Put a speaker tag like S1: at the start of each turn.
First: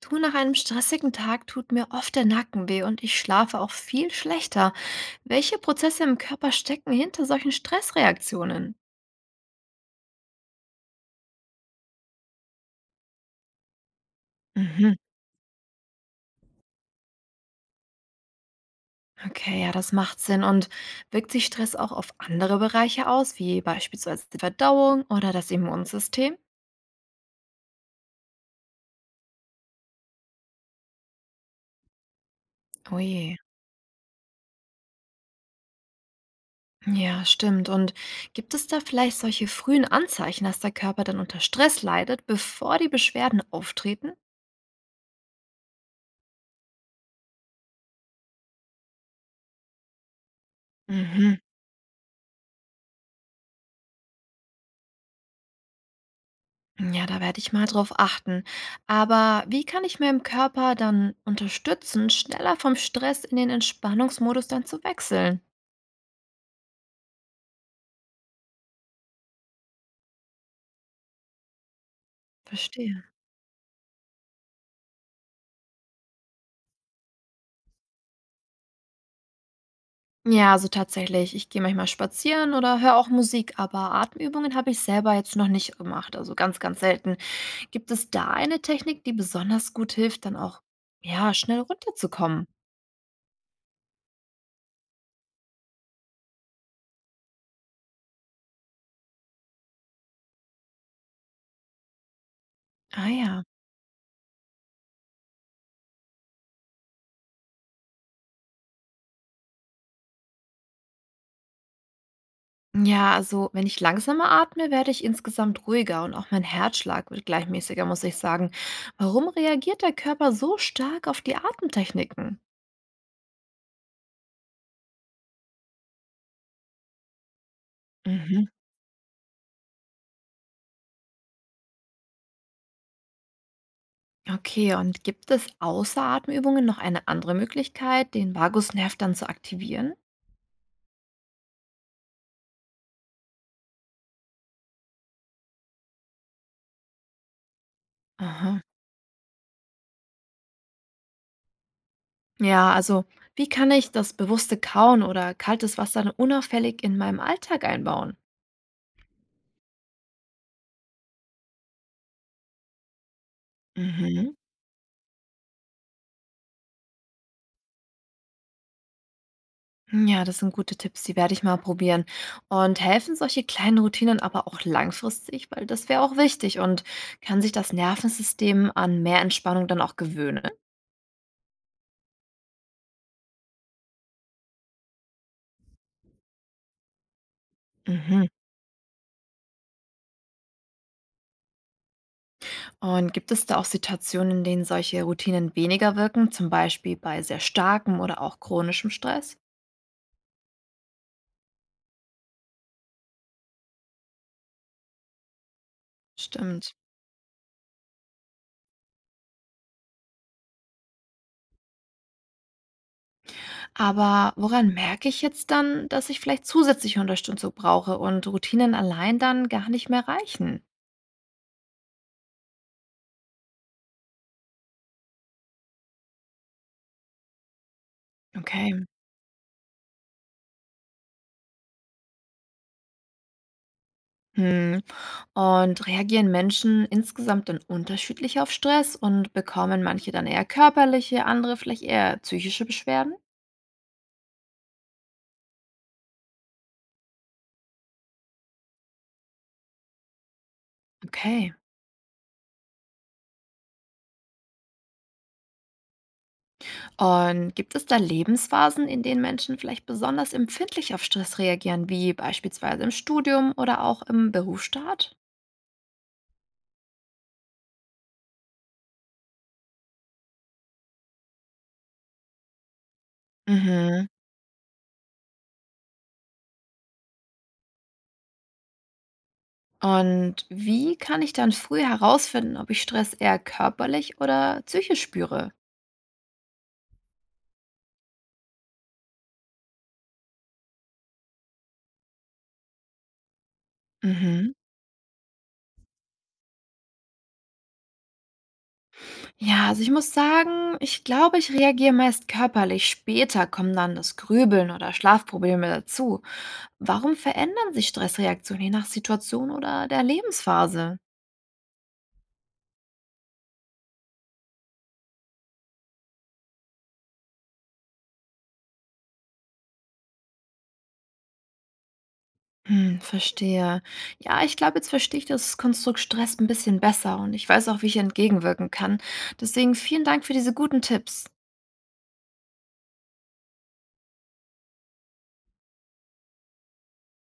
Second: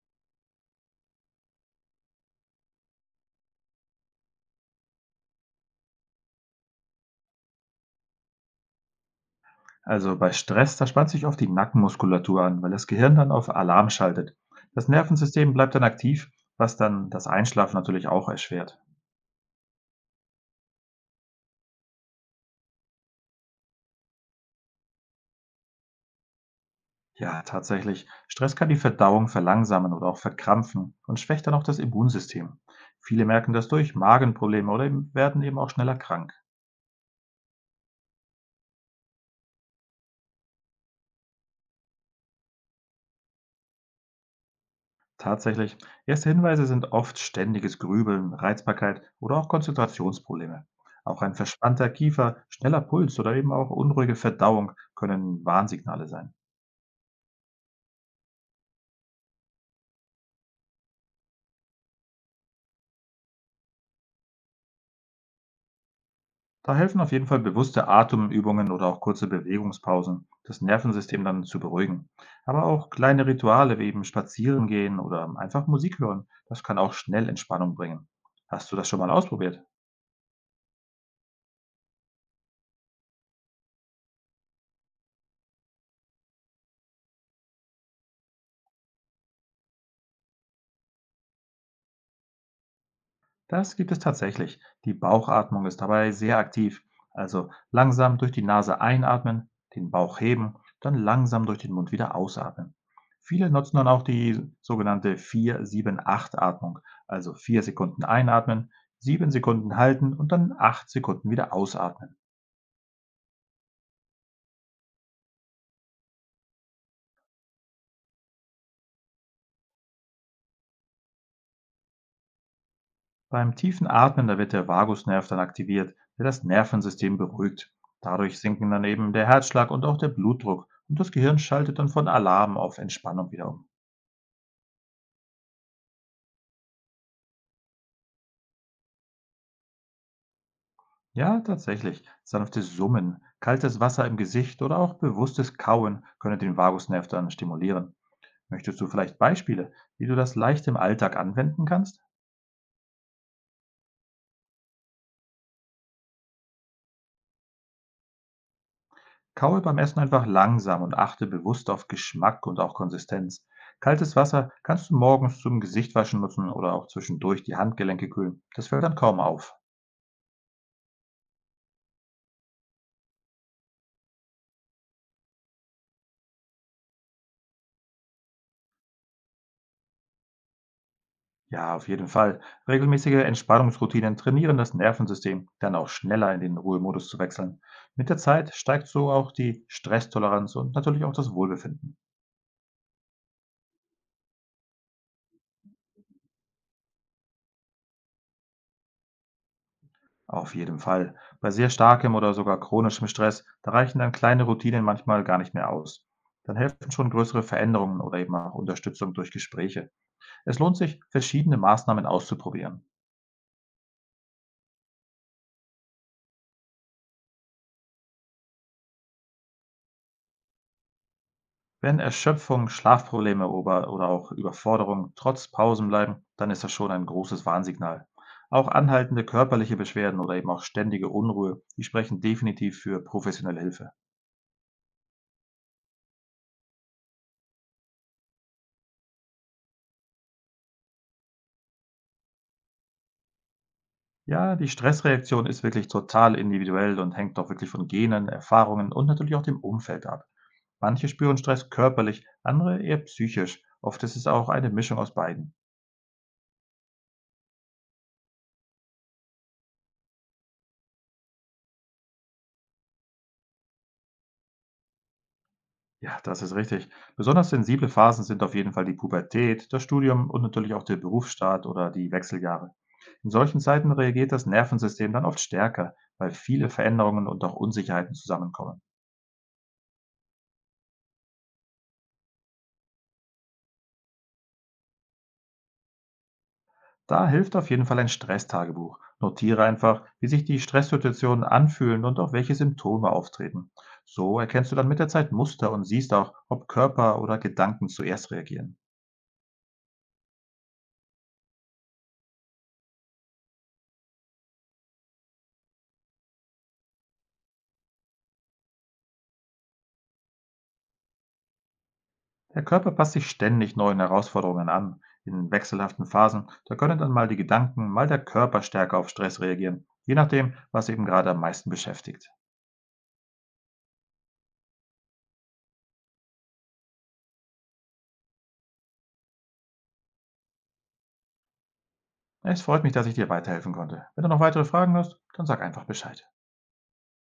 S1: Du, nach einem stressigen Tag tut mir oft der Nacken weh und ich schlafe auch viel schlechter. Welche Prozesse im Körper stecken hinter solchen Stressreaktionen?
S2: Also bei Stress, da spannt sich oft die Nackenmuskulatur an, weil das Gehirn dann auf Alarm schaltet. Das
S1: Mhm.
S2: Nervensystem bleibt dann aktiv, was dann das Einschlafen natürlich auch erschwert.
S1: Okay, ja, das macht Sinn. Und wirkt sich Stress auch auf andere Bereiche aus, wie beispielsweise die Verdauung oder das Immunsystem?
S2: Ja, tatsächlich. Stress kann die Verdauung verlangsamen oder auch verkrampfen und schwächt dann auch das Immunsystem.
S1: Oh
S2: Viele
S1: je.
S2: merken das durch Magenprobleme werden eben auch schneller krank.
S1: Ja, stimmt. Und gibt es da vielleicht solche frühen Anzeichen, dass der Körper dann unter Stress leidet, bevor die Beschwerden auftreten?
S2: Tatsächlich. Erste Hinweise sind oft ständiges Grübeln, Reizbarkeit oder auch Konzentrationsprobleme. Auch ein
S1: Mhm.
S2: verspannter Kiefer, schneller Puls oder eben auch unruhige Verdauung können Warnsignale sein.
S1: Ja, da werde ich mal drauf achten. Aber wie kann ich meinem Körper dann unterstützen, schneller vom Stress in den Entspannungsmodus dann zu wechseln?
S2: Da helfen auf jeden Fall bewusste Atemübungen oder auch kurze Bewegungspausen, das Nervensystem dann zu beruhigen. Aber auch
S1: Verstehe.
S2: kleine Rituale wie eben spazieren gehen oder einfach Musik hören, das kann auch schnell Entspannung bringen. Hast du das schon mal ausprobiert?
S1: Ja, also tatsächlich. Ich gehe manchmal spazieren oder höre auch Musik, aber Atemübungen habe ich selber jetzt noch nicht gemacht, also ganz, ganz selten. Gibt es da eine Technik, die besonders gut hilft, dann auch ja, schnell runterzukommen?
S2: Das gibt es tatsächlich. Die Bauchatmung ist dabei sehr aktiv. Also langsam durch die Nase einatmen, den Bauch heben, dann langsam durch den Mund wieder ausatmen.
S1: Ah ja.
S2: Viele nutzen dann auch die sogenannte vier sieben acht atmung. Also 4 Sekunden einatmen, 7 Sekunden halten und dann 8 Sekunden wieder ausatmen.
S1: Ja, also wenn ich langsamer atme, werde ich insgesamt ruhiger und auch mein Herzschlag wird gleichmäßiger, muss ich sagen. Warum reagiert der Körper so stark auf die Atemtechniken?
S2: Beim tiefen Atmen, da wird der Vagusnerv dann aktiviert, der das Nervensystem beruhigt. Dadurch
S1: Mhm.
S2: sinken dann eben der Herzschlag und auch der Blutdruck, und das Gehirn schaltet dann von Alarm auf Entspannung wieder um.
S1: Okay, und gibt es außer Atemübungen noch eine andere Möglichkeit, den Vagusnerv dann zu aktivieren?
S2: Ja, tatsächlich. Sanftes Summen, kaltes Wasser im Gesicht oder auch bewusstes Kauen können den Vagusnerv dann stimulieren.
S1: Aha.
S2: Möchtest du vielleicht Beispiele, wie du das leicht im Alltag anwenden kannst?
S1: Ja, also wie kann ich das bewusste Kauen oder kaltes Wasser dann unauffällig in meinem Alltag einbauen?
S2: Kaue beim Essen einfach langsam und achte bewusst auf Geschmack und auch Konsistenz. Kaltes
S1: Mhm.
S2: Wasser kannst du morgens zum Gesichtwaschen nutzen oder auch zwischendurch die Handgelenke kühlen. Das fällt dann kaum auf.
S1: Ja, das sind gute Tipps, die werde ich mal probieren. Und helfen solche kleinen Routinen aber auch langfristig, weil das wäre auch wichtig und kann sich das Nervensystem an mehr Entspannung dann auch gewöhnen?
S2: Ja, auf jeden Fall. Regelmäßige Entspannungsroutinen trainieren das Nervensystem, dann auch schneller in den Ruhemodus zu wechseln. Mit der
S1: Mhm.
S2: Zeit steigt so auch die Stresstoleranz und natürlich auch das Wohlbefinden.
S1: Und gibt es da auch Situationen, in denen solche Routinen weniger wirken, zum Beispiel bei sehr starkem oder auch chronischem Stress?
S2: Auf jeden Fall. Bei sehr starkem oder sogar chronischem Stress, da reichen dann kleine Routinen manchmal gar nicht mehr aus. Dann
S1: Stimmt.
S2: helfen schon größere Veränderungen oder eben auch Unterstützung durch Gespräche. Es lohnt sich, verschiedene Maßnahmen auszuprobieren.
S1: Aber woran merke ich jetzt dann, dass ich vielleicht zusätzliche Unterstützung brauche und Routinen allein dann gar nicht mehr reichen?
S2: Wenn Erschöpfung, Schlafprobleme, ober oder auch Überforderung trotz Pausen bleiben, dann ist das schon ein großes Warnsignal. Auch
S1: Okay.
S2: anhaltende körperliche Beschwerden oder eben auch ständige Unruhe, die sprechen definitiv für professionelle Hilfe.
S1: Hm. Und reagieren Menschen insgesamt dann unterschiedlich auf Stress und bekommen manche dann eher körperliche, andere vielleicht eher psychische Beschwerden?
S2: Ja, die Stressreaktion ist wirklich total individuell und hängt doch wirklich von Genen, Erfahrungen und natürlich auch dem Umfeld ab. Manche spüren
S1: Okay.
S2: Stress körperlich, andere eher psychisch. Oft ist es auch eine Mischung aus beiden.
S1: Und gibt es da Lebensphasen, in denen Menschen vielleicht besonders empfindlich auf Stress reagieren, wie beispielsweise im Studium oder auch im Berufsstart?
S2: Ja, das ist richtig. Besonders sensible Phasen sind auf jeden Fall die Pubertät, das Studium und natürlich auch der Berufsstart oder die Wechseljahre. In solchen Zeiten
S1: Mhm.
S2: reagiert das Nervensystem dann oft stärker, weil viele Veränderungen und auch Unsicherheiten zusammenkommen.
S1: Und wie kann ich dann früh herausfinden, ob ich Stress eher körperlich oder psychisch spüre?
S2: Da hilft auf jeden Fall ein Stresstagebuch. Notiere einfach, wie sich die Stresssituationen anfühlen und auch welche Symptome auftreten. So
S1: Mhm.
S2: erkennst du dann mit der Zeit Muster und siehst auch, ob Körper oder Gedanken zuerst reagieren.
S1: Ja, also ich muss sagen, ich glaube, ich reagiere meist körperlich. Später kommen dann das Grübeln oder Schlafprobleme dazu. Warum verändern sich Stressreaktionen je nach Situation oder der Lebensphase?
S2: Der Körper passt sich ständig neuen Herausforderungen an. In wechselhaften Phasen, da können dann mal die Gedanken, mal der Körper stärker auf Stress reagieren, je nachdem, was eben gerade am meisten beschäftigt.
S1: Hm, verstehe. Ja, ich glaube, jetzt verstehe ich das Konstrukt Stress ein bisschen besser und ich weiß auch, wie ich entgegenwirken kann. Deswegen vielen Dank für diese guten Tipps.
S2: Es freut mich, dass ich dir weiterhelfen konnte. Wenn du noch weitere Fragen hast, dann sag einfach Bescheid.